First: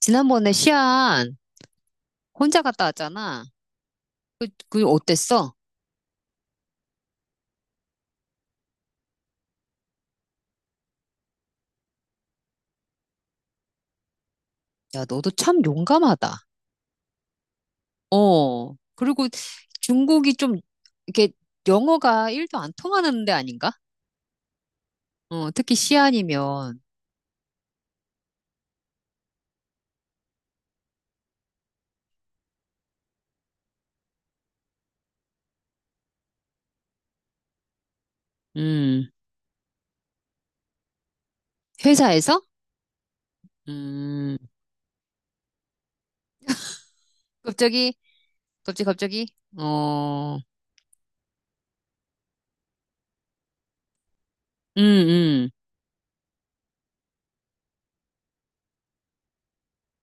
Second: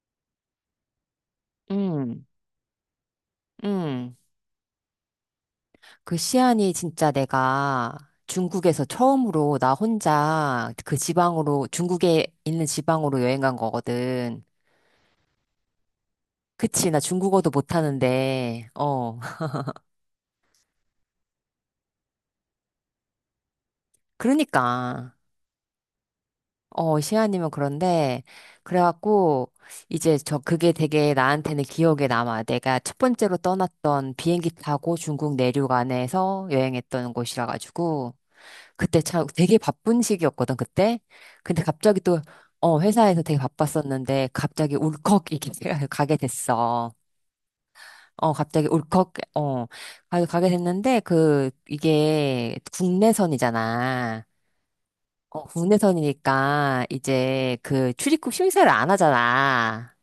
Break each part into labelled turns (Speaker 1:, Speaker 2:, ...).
Speaker 1: 지난번에 시안
Speaker 2: 음,
Speaker 1: 혼자 갔다 왔잖아.
Speaker 2: 음.
Speaker 1: 그 어땠어?
Speaker 2: 그 시안이 진짜 내가 중국에서 처음으로 나 혼자 그 지방으로, 중국에 있는 지방으로 여행 간 거거든.
Speaker 1: 야, 너도 참 용감하다.
Speaker 2: 그치, 나 중국어도 못하는데,
Speaker 1: 어.
Speaker 2: 어.
Speaker 1: 그리고 중국이 좀 이렇게 영어가 1도 안 통하는 데 아닌가?
Speaker 2: 그러니까.
Speaker 1: 어, 특히 시안이면.
Speaker 2: 어, 시안이면 그런데, 그래갖고, 이제 저, 그게 되게 나한테는 기억에 남아. 내가 첫 번째로 떠났던 비행기 타고 중국 내륙 안에서 여행했던 곳이라 가지고, 그때
Speaker 1: 음.
Speaker 2: 참 되게 바쁜 시기였거든, 그때. 근데 갑자기 또,
Speaker 1: 회사에서.
Speaker 2: 어, 회사에서 되게 바빴었는데,
Speaker 1: 음.
Speaker 2: 갑자기 울컥 이렇게 가게 됐어.
Speaker 1: 갑자기
Speaker 2: 어, 갑자기
Speaker 1: 갑자기
Speaker 2: 울컥,
Speaker 1: 갑자기.
Speaker 2: 어,
Speaker 1: 어.
Speaker 2: 가게 됐는데, 그, 이게 국내선이잖아.
Speaker 1: 음,
Speaker 2: 어,
Speaker 1: 음.
Speaker 2: 국내선이니까, 이제 그 출입국 심사를 안 하잖아.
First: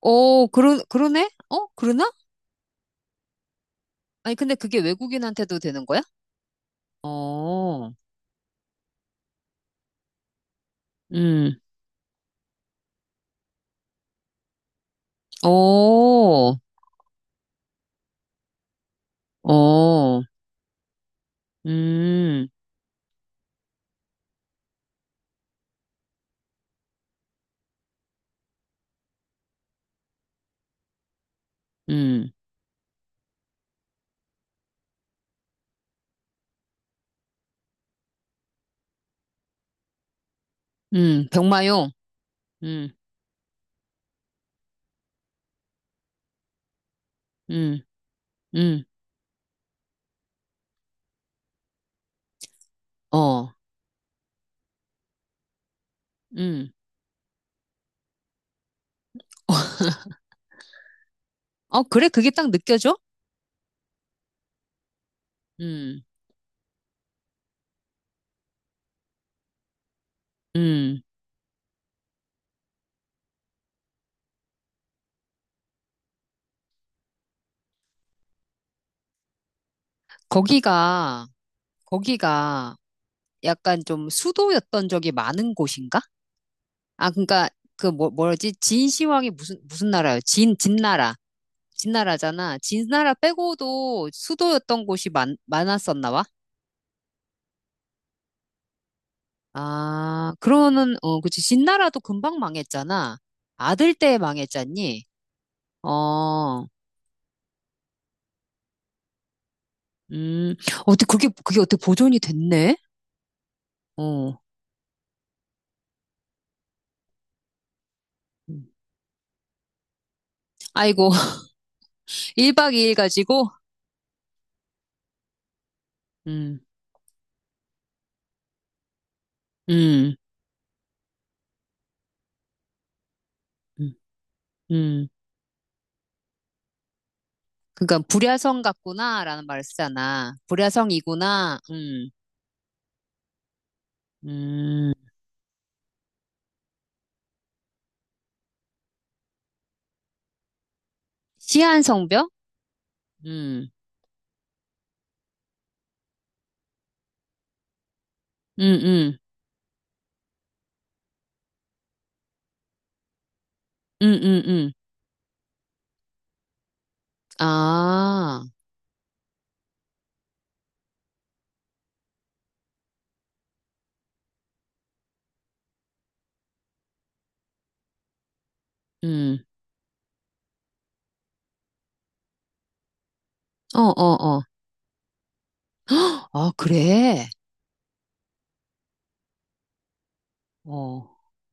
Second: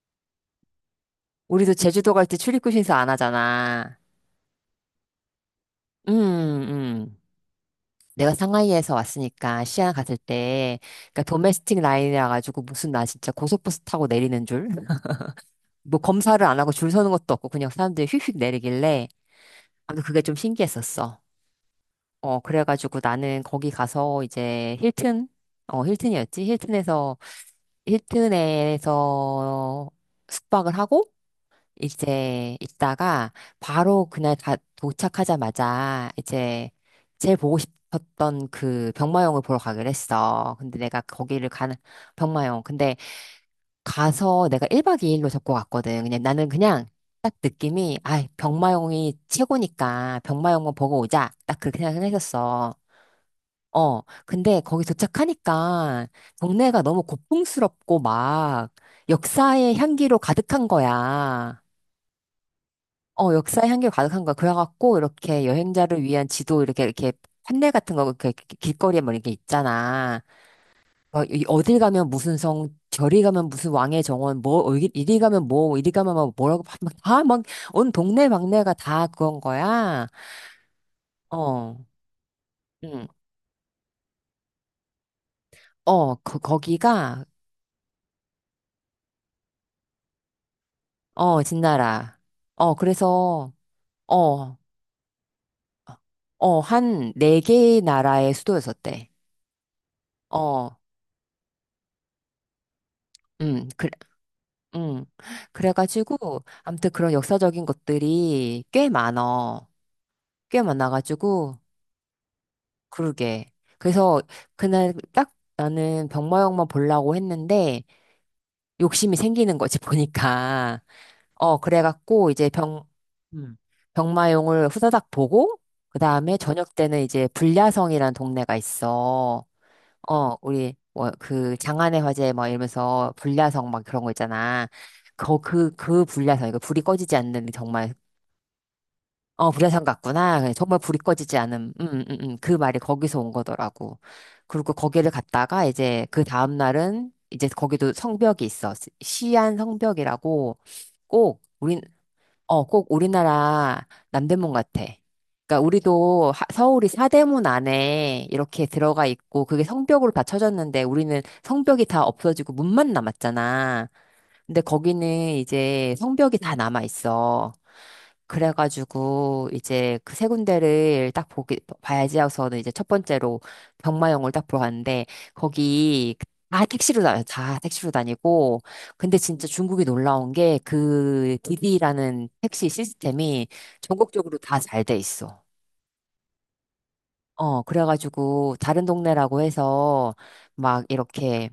Speaker 1: 어, 그러네? 어,
Speaker 2: 우리도
Speaker 1: 그러나?
Speaker 2: 제주도 갈 때 출입국 심사 안 하잖아.
Speaker 1: 아니 근데 그게 외국인한테도 되는 거야?
Speaker 2: 음, 음.
Speaker 1: 어.
Speaker 2: 내가 상하이에서 왔으니까 시안 갔을 때 그러니까
Speaker 1: 음.
Speaker 2: 도메스틱 라인이라 가지고 무슨 나 진짜 고속버스 타고 내리는 줄 뭐
Speaker 1: 어.
Speaker 2: 검사를 안 하고 줄 서는 것도 없고 그냥 사람들이 휙휙 내리길래 아무튼 그게
Speaker 1: 어.
Speaker 2: 좀 신기했었어. 어,
Speaker 1: 음.
Speaker 2: 그래가지고 나는 거기 가서 이제 힐튼, 어, 힐튼이었지, 힐튼에서 힐튼에서 숙박을 하고
Speaker 1: 음,
Speaker 2: 이제 있다가 바로 그날 가, 도착하자마자 이제 제일 보고 싶었던 그 병마용을 보러 가기로 했어. 근데 내가 거기를 가는
Speaker 1: 병마용.
Speaker 2: 병마용.
Speaker 1: 음,
Speaker 2: 근데 가서 내가 1박 2일로 잡고 갔거든. 그냥 나는 그냥 딱
Speaker 1: 음,
Speaker 2: 느낌이 아,
Speaker 1: 음,
Speaker 2: 병마용이 최고니까 병마용만 보고 오자. 딱 그렇게 생각했었어.
Speaker 1: 어,
Speaker 2: 어, 근데 거기 도착하니까
Speaker 1: 음.
Speaker 2: 동네가 너무 고풍스럽고 막 역사의 향기로 가득한 거야.
Speaker 1: 어, 그래, 그게 딱 느껴져?
Speaker 2: 어, 역사의 향기 가득한 가 거야. 그래갖고, 이렇게
Speaker 1: 음,
Speaker 2: 여행자를 위한 지도, 이렇게, 이렇게, 판넬 같은 거, 이렇게 길거리에 뭐 이렇게 있잖아.
Speaker 1: 음.
Speaker 2: 어, 어딜 가면 무슨 성, 저리 가면 무슨 왕의 정원, 뭐, 어, 이리 이리 가면 뭐, 이리 가면 뭐, 뭐라고, 막, 막 다, 막, 온 동네 막내가 다 그건 거야.
Speaker 1: 거기가,
Speaker 2: 어,
Speaker 1: 거기가
Speaker 2: 응,
Speaker 1: 약간 좀 수도였던 적이 많은 곳인가?
Speaker 2: 어, 거,
Speaker 1: 아,
Speaker 2: 거기가,
Speaker 1: 그러니까 그 뭐, 뭐지? 진시황이 무슨 나라예요? 진나라.
Speaker 2: 어, 진나라.
Speaker 1: 진나라잖아.
Speaker 2: 어,
Speaker 1: 진나라
Speaker 2: 그래서,
Speaker 1: 빼고도
Speaker 2: 어,
Speaker 1: 수도였던 곳이 많았었나 봐?
Speaker 2: 어, 한 4개의 나라의 수도였었대.
Speaker 1: 아,
Speaker 2: 어,
Speaker 1: 그러면은, 어, 그치. 진나라도 금방 망했잖아.
Speaker 2: 그,
Speaker 1: 아들 때 망했잖니?
Speaker 2: 응. 그래가지고,
Speaker 1: 어.
Speaker 2: 아무튼 그런 역사적인 것들이 꽤 많어.
Speaker 1: 음,
Speaker 2: 꽤
Speaker 1: 어떻게, 그게,
Speaker 2: 많아가지고,
Speaker 1: 그게 어떻게 보존이 됐네?
Speaker 2: 그러게. 그래서
Speaker 1: 어.
Speaker 2: 그날 딱 나는 병마용만 보려고 했는데,
Speaker 1: 음.
Speaker 2: 욕심이 생기는 거지, 보니까.
Speaker 1: 아이고,
Speaker 2: 어, 그래갖고, 이제
Speaker 1: 1박 2일 가지고,
Speaker 2: 음, 병마용을 후다닥 보고, 그 다음에
Speaker 1: 음,
Speaker 2: 저녁 때는 이제 불야성이라는 동네가 있어.
Speaker 1: 음,
Speaker 2: 어, 우리, 뭐, 그, 장안의 화재 뭐, 이러면서, 불야성, 막
Speaker 1: 음,
Speaker 2: 그런 거 있잖아.
Speaker 1: 음.
Speaker 2: 그 불야성, 이거 불이 꺼지지 않는, 정말,
Speaker 1: 그러니까 불야성 같구나라는
Speaker 2: 어,
Speaker 1: 말을
Speaker 2: 불야성
Speaker 1: 쓰잖아.
Speaker 2: 같구나. 그 정말 불이 꺼지지
Speaker 1: 불야성이구나,
Speaker 2: 않은, 그 말이 거기서 온 거더라고. 그리고
Speaker 1: 음.
Speaker 2: 거기를 갔다가, 이제, 그 다음날은, 이제 거기도 성벽이 있어. 시안 성벽이라고, 꼭, 우린,
Speaker 1: 시한성벽?
Speaker 2: 어, 꼭
Speaker 1: 음,
Speaker 2: 우리나라 남대문 같아. 그러니까 우리도 서울이 사대문 안에 이렇게
Speaker 1: 음,
Speaker 2: 들어가
Speaker 1: 음,
Speaker 2: 있고 그게 성벽으로 다 쳐졌는데 우리는 성벽이 다 없어지고 문만 남았잖아.
Speaker 1: 음, 음,
Speaker 2: 근데
Speaker 1: 음.
Speaker 2: 거기는 이제 성벽이 다 남아 있어.
Speaker 1: 아,
Speaker 2: 그래가지고 이제 그 3군데를 딱 보기 봐야지 하고서는 이제 첫 번째로 병마용을 딱 보러 갔는데 거기 다 택시로 다녀, 다 택시로 다니고 근데
Speaker 1: 음,
Speaker 2: 진짜 중국이 놀라운 게 그 디디라는 택시 시스템이
Speaker 1: 어, 어,
Speaker 2: 전국적으로
Speaker 1: 어.
Speaker 2: 다 잘 돼 있어.
Speaker 1: 아, 그래?
Speaker 2: 어, 그래가지고 다른 동네라고 해서 막
Speaker 1: 어,
Speaker 2: 이렇게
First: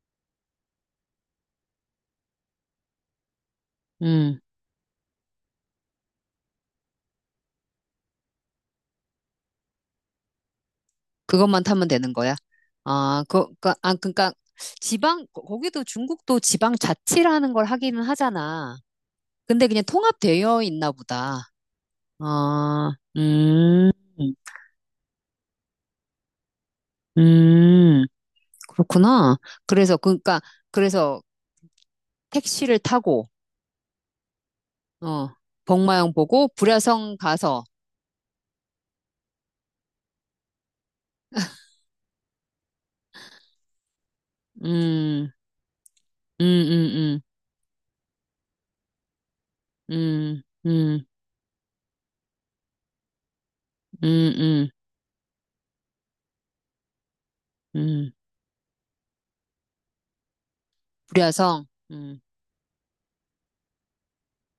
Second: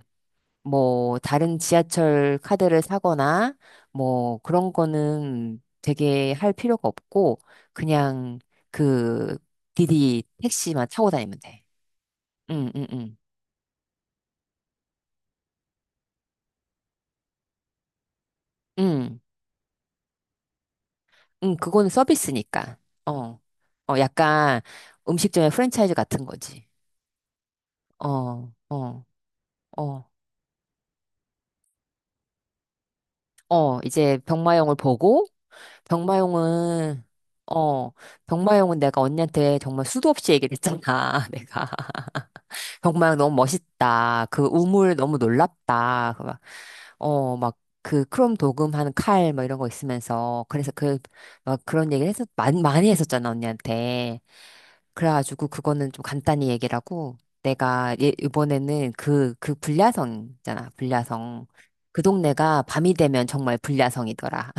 Speaker 2: 뭐 다른 지하철 카드를 사거나 뭐
Speaker 1: 음.
Speaker 2: 그런 거는 되게 할 필요가 없고 그냥 그 디디 택시만 타고 다니면
Speaker 1: 그것만
Speaker 2: 돼.
Speaker 1: 타면 되는 거야?
Speaker 2: 응, 응, 응.
Speaker 1: 아, 그니까, 아, 그니까, 지방, 거기도 중국도 지방 자치라는 걸 하기는 하잖아.
Speaker 2: 응,
Speaker 1: 근데 그냥 통합되어 있나 보다.
Speaker 2: 응, 그거는 서비스니까.
Speaker 1: 아,
Speaker 2: 어.
Speaker 1: 음,
Speaker 2: 어, 약간 음식점의 프랜차이즈 같은 거지.
Speaker 1: 음,
Speaker 2: 어, 어,
Speaker 1: 그렇구나.
Speaker 2: 어.
Speaker 1: 그니까, 그래서 택시를 타고,
Speaker 2: 어, 이제 병마용을 보고,
Speaker 1: 어, 복마영 보고,
Speaker 2: 병마용은,
Speaker 1: 불야성 가서,
Speaker 2: 어, 병마용은 내가 언니한테 정말 수도 없이 얘기를 했잖아, 내가. 정말 너무 멋있다. 그 우물 너무
Speaker 1: 음,
Speaker 2: 놀랍다. 그 막,
Speaker 1: 음, 음,
Speaker 2: 어, 막, 그 크롬 도금하는 칼, 뭐 이런 거
Speaker 1: 음,
Speaker 2: 있으면서. 그래서 그,
Speaker 1: 음,
Speaker 2: 막 그런 얘기를 해서, 많이, 많이 했었잖아,
Speaker 1: 음,
Speaker 2: 언니한테.
Speaker 1: 음, 음,
Speaker 2: 그래가지고 그거는 좀 간단히 얘기를 하고, 내가
Speaker 1: 음,
Speaker 2: 예, 이번에는 그, 그 불야성 있잖아, 불야성.
Speaker 1: 불야성,
Speaker 2: 그
Speaker 1: 음.
Speaker 2: 동네가 밤이 되면 정말 불야성이더라.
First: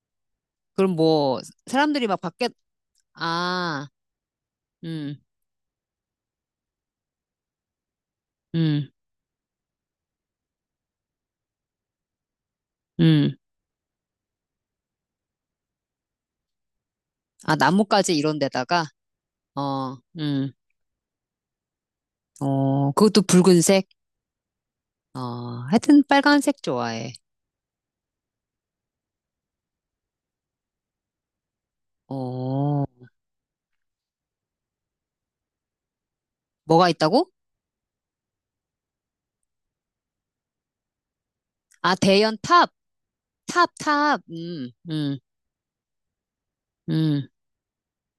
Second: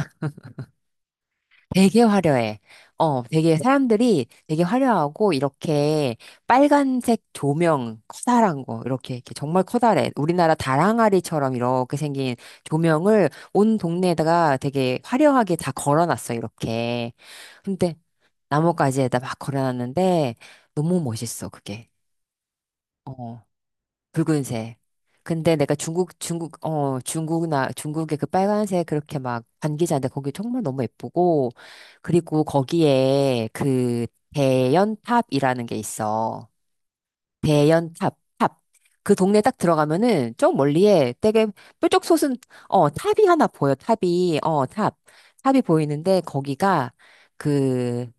Speaker 1: 그럼 뭐,
Speaker 2: 되게
Speaker 1: 사람들이 막 밖에,
Speaker 2: 화려해. 어, 되게
Speaker 1: 아,
Speaker 2: 사람들이 되게
Speaker 1: 음,
Speaker 2: 화려하고 이렇게 빨간색 조명 커다란 거
Speaker 1: 음,
Speaker 2: 이렇게 이렇게 정말 커다래. 우리나라 다랑아리처럼 이렇게 생긴 조명을
Speaker 1: 음.
Speaker 2: 온 동네에다가 되게 화려하게 다 걸어놨어 이렇게.
Speaker 1: 아,
Speaker 2: 근데
Speaker 1: 나뭇가지 이런 데다가,
Speaker 2: 나뭇가지에다 막
Speaker 1: 어,
Speaker 2: 걸어놨는데 너무 멋있어 그게.
Speaker 1: 어, 그것도
Speaker 2: 어.
Speaker 1: 붉은색?
Speaker 2: 붉은색.
Speaker 1: 어,
Speaker 2: 근데 내가
Speaker 1: 하여튼
Speaker 2: 중국,
Speaker 1: 빨간색
Speaker 2: 중국, 어,
Speaker 1: 좋아해.
Speaker 2: 중국나, 중국의 그 빨간색 그렇게 막 반기자인데 거기 정말 너무 예쁘고, 그리고
Speaker 1: 어,
Speaker 2: 거기에 그 대연탑이라는 게 있어.
Speaker 1: 뭐가 있다고?
Speaker 2: 대연탑, 탑. 그 동네 딱 들어가면은 좀 멀리에 되게
Speaker 1: 아,
Speaker 2: 뾰족 솟은,
Speaker 1: 대연 탑,
Speaker 2: 어, 탑이 하나
Speaker 1: 탑,
Speaker 2: 보여.
Speaker 1: 탑,
Speaker 2: 탑이, 어, 탑. 탑이 보이는데 거기가
Speaker 1: 음.
Speaker 2: 그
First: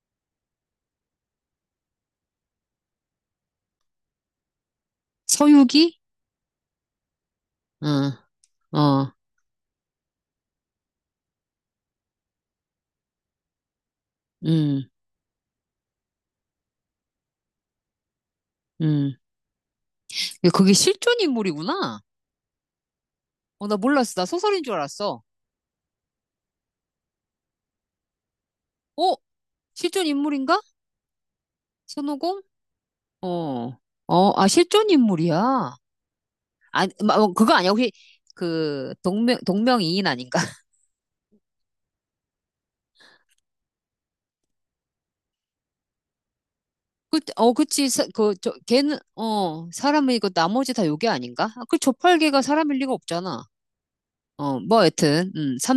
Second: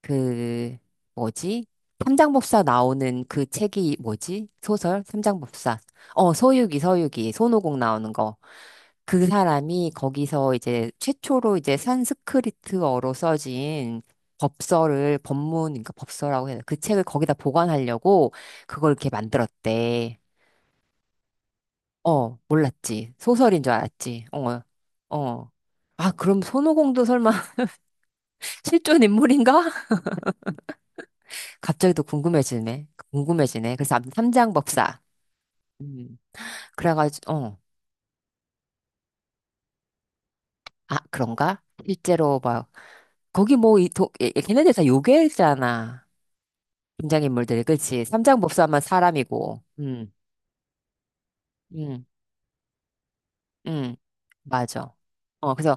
Speaker 2: 그 뭐지? 삼장법사 나오는 그 책이 뭐지? 소설? 삼장법사.
Speaker 1: 서유기?
Speaker 2: 어, 서유기, 서유기. 손오공
Speaker 1: 어,
Speaker 2: 나오는 거.
Speaker 1: 어,
Speaker 2: 그 사람이 거기서 이제 최초로 이제 산스크리트어로 써진
Speaker 1: 음,
Speaker 2: 법서를 법문, 그러니까 법서라고 해야 되나? 그 책을 거기다 보관하려고 그걸 이렇게
Speaker 1: 음.
Speaker 2: 만들었대.
Speaker 1: 야, 그게 실존 인물이구나.
Speaker 2: 어, 몰랐지. 소설인
Speaker 1: 어,
Speaker 2: 줄
Speaker 1: 나 몰랐어. 나
Speaker 2: 알았지.
Speaker 1: 소설인
Speaker 2: 어,
Speaker 1: 줄 알았어.
Speaker 2: 어. 아, 그럼 손오공도 설마 실존
Speaker 1: 어?
Speaker 2: 인물인가?
Speaker 1: 실존 인물인가?
Speaker 2: 갑자기 또
Speaker 1: 손오공?
Speaker 2: 궁금해지네.
Speaker 1: 어,
Speaker 2: 궁금해지네. 그래서
Speaker 1: 어, 아,
Speaker 2: 삼장
Speaker 1: 실존
Speaker 2: 법사.
Speaker 1: 인물이야.
Speaker 2: 음.
Speaker 1: 아,
Speaker 2: 그래가지고,
Speaker 1: 어, 그거
Speaker 2: 어.
Speaker 1: 아니야. 혹시 그 동명이인 아닌가?
Speaker 2: 아, 그런가? 실제로 막, 거기 뭐, 이, 도, 걔네들 다 요괴잖아.
Speaker 1: 그, 어,
Speaker 2: 등장인물들이.
Speaker 1: 그치.
Speaker 2: 그치?
Speaker 1: 그,
Speaker 2: 삼장
Speaker 1: 저,
Speaker 2: 법사만
Speaker 1: 걔는
Speaker 2: 사람이고.
Speaker 1: 어 사람이고 나머지 다 요괴 아닌가? 아, 그
Speaker 2: 음,
Speaker 1: 조팔계가 사람일 리가 없잖아.
Speaker 2: 음.
Speaker 1: 어, 뭐
Speaker 2: 맞아.
Speaker 1: 여튼
Speaker 2: 어, 그래서,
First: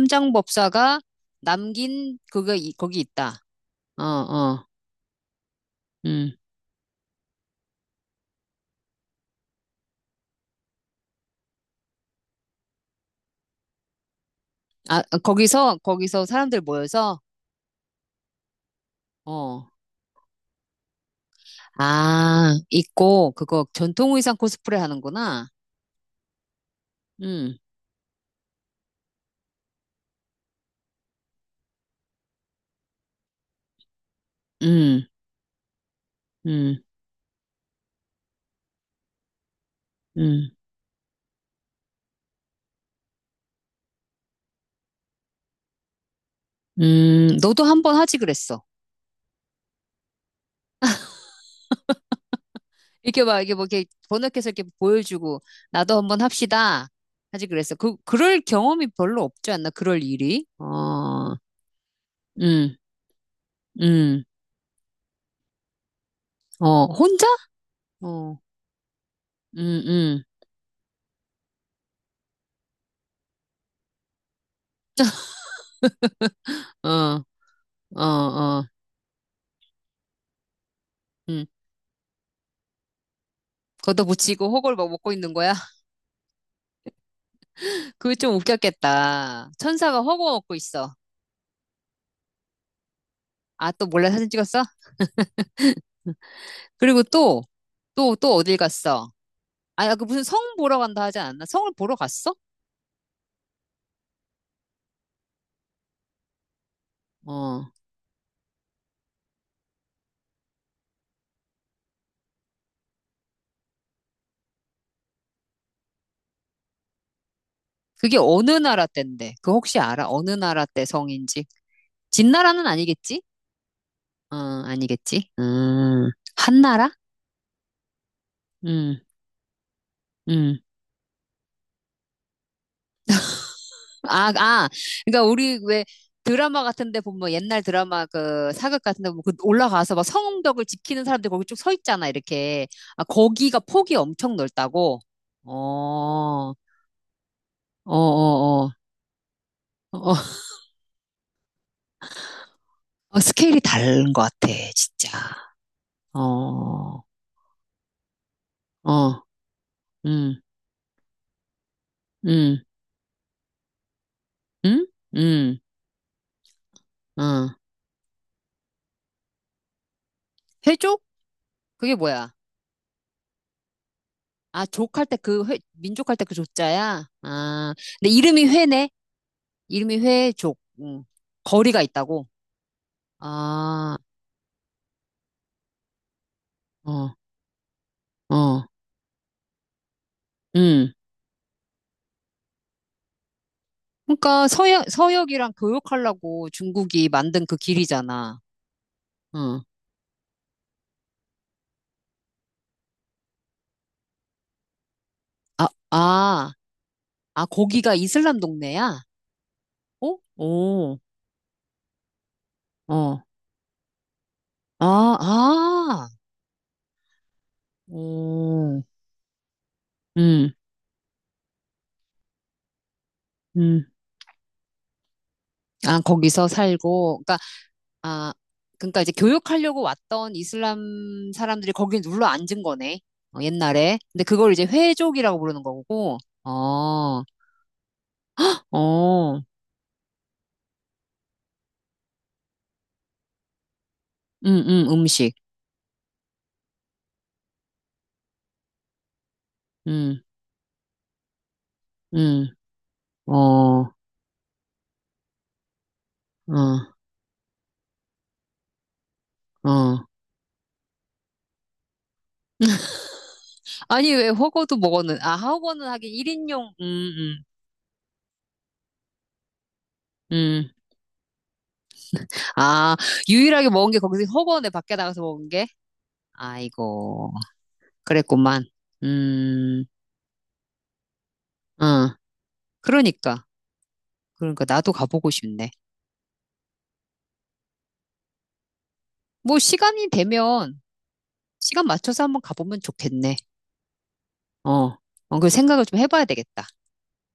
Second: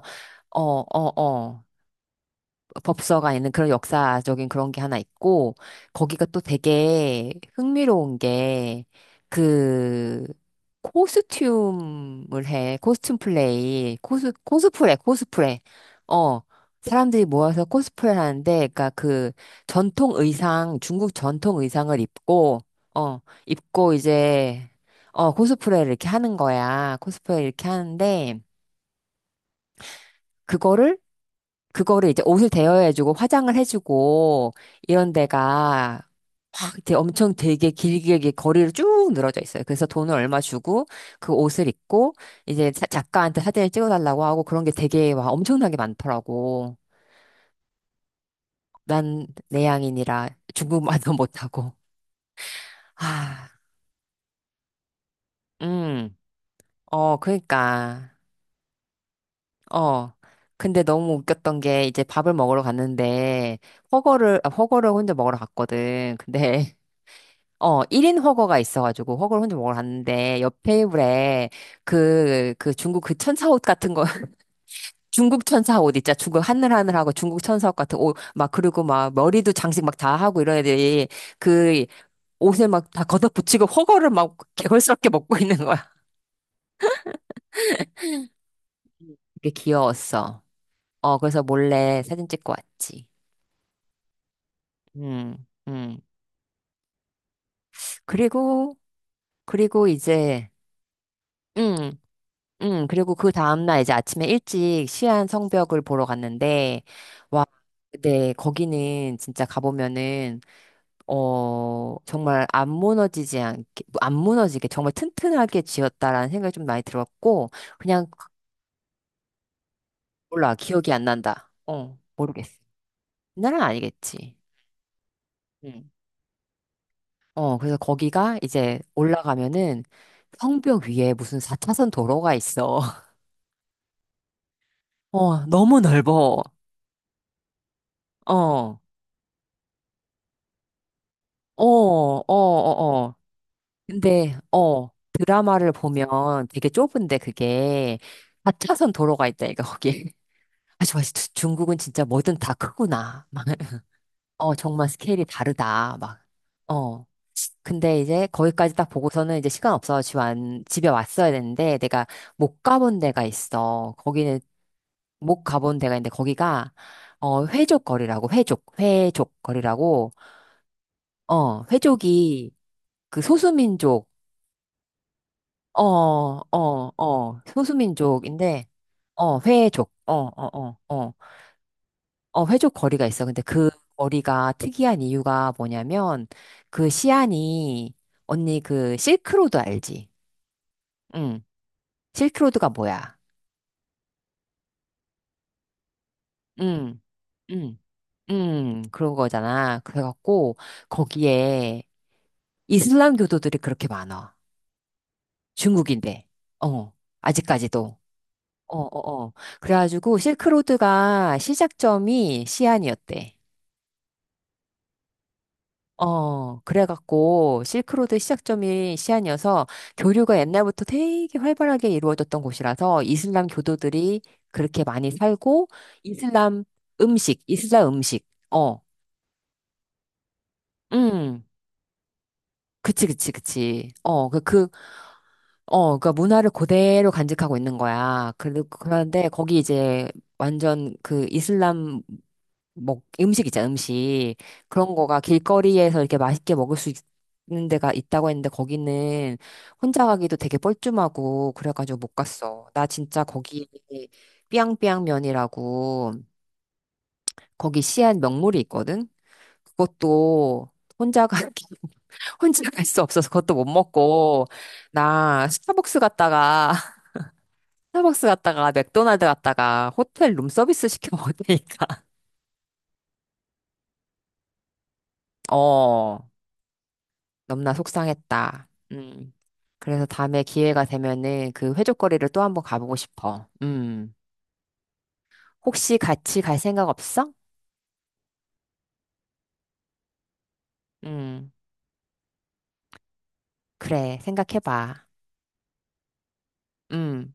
Speaker 2: 어, 어, 어.
Speaker 1: 남긴 그거 거기 있다.
Speaker 2: 법서가 있는 그런
Speaker 1: 어,
Speaker 2: 역사적인
Speaker 1: 어,
Speaker 2: 그런 게 하나 있고, 거기가
Speaker 1: 음,
Speaker 2: 또 되게 흥미로운 게, 그, 코스튬을 해. 코스튬 플레이. 코스, 코스프레,
Speaker 1: 아 아,
Speaker 2: 코스프레.
Speaker 1: 거기서
Speaker 2: 어.
Speaker 1: 사람들 모여서.
Speaker 2: 사람들이 모여서 코스프레를 하는데, 그니까 그
Speaker 1: 어,
Speaker 2: 전통 의상, 중국 전통 의상을
Speaker 1: 아
Speaker 2: 입고, 어,
Speaker 1: 있고 그거
Speaker 2: 입고
Speaker 1: 전통 의상
Speaker 2: 이제,
Speaker 1: 코스프레
Speaker 2: 어,
Speaker 1: 하는구나.
Speaker 2: 코스프레를 이렇게 하는 거야. 코스프레
Speaker 1: 음,
Speaker 2: 이렇게 하는데, 그거를 그거를 이제 옷을 대여해주고 화장을 해주고
Speaker 1: 음,
Speaker 2: 이런 데가 확
Speaker 1: 음,
Speaker 2: 이렇게 엄청 되게 길게 이렇게 거리를 쭉 늘어져 있어요. 그래서 돈을 얼마
Speaker 1: 음,
Speaker 2: 주고 그 옷을 입고 이제 작가한테 사진을 찍어달라고 하고 그런 게 되게 와 엄청나게 많더라고.
Speaker 1: 너도 한 번 하지 그랬어.
Speaker 2: 난 내향인이라 중국말도 못하고.
Speaker 1: 이렇게 막,
Speaker 2: 아,
Speaker 1: 이게 뭐, 이렇게 번역해서 이렇게 보여주고, 나도
Speaker 2: 음,
Speaker 1: 한번 합시다.
Speaker 2: 어,
Speaker 1: 하지 그랬어. 그,
Speaker 2: 그러니까,
Speaker 1: 그럴 경험이 별로 없지 않나? 그럴
Speaker 2: 어.
Speaker 1: 일이?
Speaker 2: 근데 너무
Speaker 1: 어,
Speaker 2: 웃겼던 게 이제 밥을 먹으러
Speaker 1: 음,
Speaker 2: 갔는데
Speaker 1: 음,
Speaker 2: 허거를 아, 허거를 혼자 먹으러 갔거든. 근데
Speaker 1: 어, 혼자?
Speaker 2: 어, 1인
Speaker 1: 어,
Speaker 2: 허거가 있어가지고, 허거를 혼자 먹으러
Speaker 1: 음,
Speaker 2: 갔는데, 옆 테이블에, 그, 그 중국 그 천사 옷 같은 거, 중국 천사 옷 있잖아. 중국 하늘하늘하고
Speaker 1: 어,
Speaker 2: 중국 천사 옷 같은
Speaker 1: 어,
Speaker 2: 옷, 막,
Speaker 1: 어,
Speaker 2: 그리고 막, 머리도 장식 막 다 하고 이런 애들이,
Speaker 1: 음.
Speaker 2: 그, 옷에 막 다 걷어붙이고, 허거를 막
Speaker 1: 걷어붙이고 허골 막
Speaker 2: 개걸스럽게
Speaker 1: 먹고 있는
Speaker 2: 먹고
Speaker 1: 거야?
Speaker 2: 있는 거야.
Speaker 1: 그게 좀 웃겼겠다.
Speaker 2: 그게
Speaker 1: 천사가 허거
Speaker 2: 귀여웠어.
Speaker 1: 먹고 있어.
Speaker 2: 어, 그래서 몰래 사진 찍고 왔지.
Speaker 1: 아, 또 몰래 사진 찍었어?
Speaker 2: 음, 음.
Speaker 1: 그리고 또, 또, 또 어딜
Speaker 2: 그리고,
Speaker 1: 갔어? 아,
Speaker 2: 그리고
Speaker 1: 야, 그 무슨 성
Speaker 2: 이제,
Speaker 1: 보러 간다 하지 않았나? 성을
Speaker 2: 음,
Speaker 1: 보러 갔어?
Speaker 2: 응, 그리고 그 다음날 이제 아침에 일찍 시안 성벽을 보러 갔는데, 와,
Speaker 1: 어.
Speaker 2: 네, 거기는 진짜 가보면은, 어, 정말 안 무너지지 않게, 안 무너지게 정말 튼튼하게 지었다라는 생각이 좀 많이 들었고, 그냥
Speaker 1: 그게 어느 나라 때인데? 그 혹시 알아? 어느
Speaker 2: 몰라,
Speaker 1: 나라 때
Speaker 2: 기억이 안
Speaker 1: 성인지?
Speaker 2: 난다. 어, 모르겠어.
Speaker 1: 진나라는 아니겠지?
Speaker 2: 옛날은
Speaker 1: 어,
Speaker 2: 아니겠지.
Speaker 1: 아니겠지?
Speaker 2: 응.
Speaker 1: 한나라?
Speaker 2: 어, 그래서 거기가 이제
Speaker 1: 음,
Speaker 2: 올라가면은
Speaker 1: 음.
Speaker 2: 성벽 위에 무슨 4차선 도로가 있어.
Speaker 1: 아, 아. 그러니까
Speaker 2: 어,
Speaker 1: 우리
Speaker 2: 너무
Speaker 1: 왜
Speaker 2: 넓어.
Speaker 1: 드라마 같은데 보면 뭐 옛날 드라마
Speaker 2: 어,
Speaker 1: 그
Speaker 2: 어,
Speaker 1: 사극 같은데 보면 그 올라가서 막 성벽을 지키는 사람들 거기 쭉
Speaker 2: 어,
Speaker 1: 서 있잖아,
Speaker 2: 어,
Speaker 1: 이렇게. 아,
Speaker 2: 어.
Speaker 1: 거기가 폭이 엄청
Speaker 2: 근데, 어,
Speaker 1: 넓다고? 어,
Speaker 2: 드라마를 보면
Speaker 1: 어,
Speaker 2: 되게 좁은데
Speaker 1: 어,
Speaker 2: 그게 하
Speaker 1: 어.
Speaker 2: 차선 도로가 있다니까,
Speaker 1: 어,
Speaker 2: 거기.
Speaker 1: 어,
Speaker 2: 아, 좋아. 중국은 진짜 뭐든 다
Speaker 1: 어,
Speaker 2: 크구나. 막,
Speaker 1: 스케일이 다른 것 같아,
Speaker 2: 어, 정말
Speaker 1: 진짜.
Speaker 2: 스케일이 다르다.
Speaker 1: 어,
Speaker 2: 막,
Speaker 1: 어,
Speaker 2: 어. 근데 이제 거기까지 딱 보고서는 이제 시간 없어 집
Speaker 1: 음,
Speaker 2: 안, 집에 왔어야 되는데 내가
Speaker 1: 음,
Speaker 2: 못 가본 데가 있어. 거기는
Speaker 1: 음?
Speaker 2: 못
Speaker 1: 음.
Speaker 2: 가본 데가 있는데 거기가, 어,
Speaker 1: 어.
Speaker 2: 회족거리라고, 회족, 회족거리라고,
Speaker 1: 회족?
Speaker 2: 어,
Speaker 1: 그게 뭐야?
Speaker 2: 회족이 그 소수민족,
Speaker 1: 아, 족할 때 그 회,
Speaker 2: 어,
Speaker 1: 민족할 때 그
Speaker 2: 어,
Speaker 1: 조자야?
Speaker 2: 어.
Speaker 1: 아, 근데 이름이
Speaker 2: 소수민족인데,
Speaker 1: 회네?
Speaker 2: 어, 회족.
Speaker 1: 이름이
Speaker 2: 어,
Speaker 1: 회족.
Speaker 2: 어, 어,
Speaker 1: 음.
Speaker 2: 어.
Speaker 1: 거리가 있다고?
Speaker 2: 어, 회족 거리가 있어. 근데 그
Speaker 1: 아,
Speaker 2: 거리가 특이한 이유가 뭐냐면, 그
Speaker 1: 어,
Speaker 2: 시안이, 언니
Speaker 1: 어,
Speaker 2: 그 실크로드 알지?
Speaker 1: 음.
Speaker 2: 응. 실크로드가 뭐야?
Speaker 1: 그러니까 서역이랑 교역하려고
Speaker 2: 응.
Speaker 1: 중국이 만든 그
Speaker 2: 응.
Speaker 1: 길이잖아.
Speaker 2: 응. 그런
Speaker 1: 어.
Speaker 2: 거잖아. 그래갖고, 거기에 이슬람 교도들이 그렇게 많아.
Speaker 1: 아,
Speaker 2: 중국인데.
Speaker 1: 아,
Speaker 2: 어.
Speaker 1: 아, 거기가
Speaker 2: 아직까지도.
Speaker 1: 이슬람
Speaker 2: 어,
Speaker 1: 동네야?
Speaker 2: 어, 어.
Speaker 1: 어?
Speaker 2: 그래가지고
Speaker 1: 오,
Speaker 2: 실크로드가 시작점이
Speaker 1: 어.
Speaker 2: 시안이었대.
Speaker 1: 아, 아,
Speaker 2: 어, 그래갖고 실크로드
Speaker 1: 오,
Speaker 2: 시작점이 시안이어서 교류가
Speaker 1: 음,
Speaker 2: 옛날부터 되게 활발하게 이루어졌던 곳이라서 이슬람
Speaker 1: 음.
Speaker 2: 교도들이 그렇게 많이 살고
Speaker 1: 아, 거기서
Speaker 2: 이슬람
Speaker 1: 살고. 그러니까
Speaker 2: 음식, 이슬람 음식.
Speaker 1: 아,
Speaker 2: 어,
Speaker 1: 그러니까 이제 교육하려고 왔던 이슬람
Speaker 2: 음.
Speaker 1: 사람들이 거기에 눌러 앉은 거네.
Speaker 2: 그치, 그치,
Speaker 1: 어,
Speaker 2: 그치.
Speaker 1: 옛날에. 근데
Speaker 2: 어, 그,
Speaker 1: 그걸 이제
Speaker 2: 그,
Speaker 1: 회족이라고 부르는
Speaker 2: 어, 그
Speaker 1: 거고.
Speaker 2: 문화를 그대로
Speaker 1: 어,
Speaker 2: 간직하고 있는 거야. 그, 그런데
Speaker 1: 어,
Speaker 2: 거기 이제 완전 그 이슬람 먹, 음식 있잖아, 음식. 그런 거가
Speaker 1: 음식.
Speaker 2: 길거리에서 이렇게 맛있게 먹을 수 있는 데가 있다고 했는데 거기는 혼자
Speaker 1: 음,
Speaker 2: 가기도 되게 뻘쭘하고 그래가지고 못
Speaker 1: 음,
Speaker 2: 갔어. 나 진짜
Speaker 1: 어,
Speaker 2: 거기
Speaker 1: 어,
Speaker 2: 삐양삐양면이라고 거기 시안 명물이 있거든?
Speaker 1: 어.
Speaker 2: 그것도 혼자 가, 혼자 갈 수 없어서 그것도 못
Speaker 1: 아니, 왜
Speaker 2: 먹고
Speaker 1: 허거도 먹었는, 아,
Speaker 2: 나
Speaker 1: 허거는
Speaker 2: 스타벅스
Speaker 1: 하긴 1인용,
Speaker 2: 갔다가 스타벅스 갔다가 맥도날드 갔다가 호텔
Speaker 1: 음, 음.
Speaker 2: 룸서비스 시켜 먹으니까
Speaker 1: 아, 유일하게 먹은 게 거기서 허거네, 밖에 나가서 먹은 게?
Speaker 2: 어,
Speaker 1: 아이고,
Speaker 2: 너무나
Speaker 1: 그랬구만.
Speaker 2: 속상했다. 음.
Speaker 1: 음,
Speaker 2: 그래서 다음에 기회가 되면은 그
Speaker 1: 어,
Speaker 2: 회족거리를 또 한번 가보고
Speaker 1: 그러니까.
Speaker 2: 싶어. 음.
Speaker 1: 그러니까 나도 가보고 싶네.
Speaker 2: 혹시 같이 갈 생각 없어?
Speaker 1: 뭐 시간이 되면
Speaker 2: 음.
Speaker 1: 시간 맞춰서 한번 가보면 좋겠네.
Speaker 2: 그래,
Speaker 1: 어,
Speaker 2: 생각해봐.
Speaker 1: 어, 그 생각을 좀 해봐야 되겠다.
Speaker 2: 음.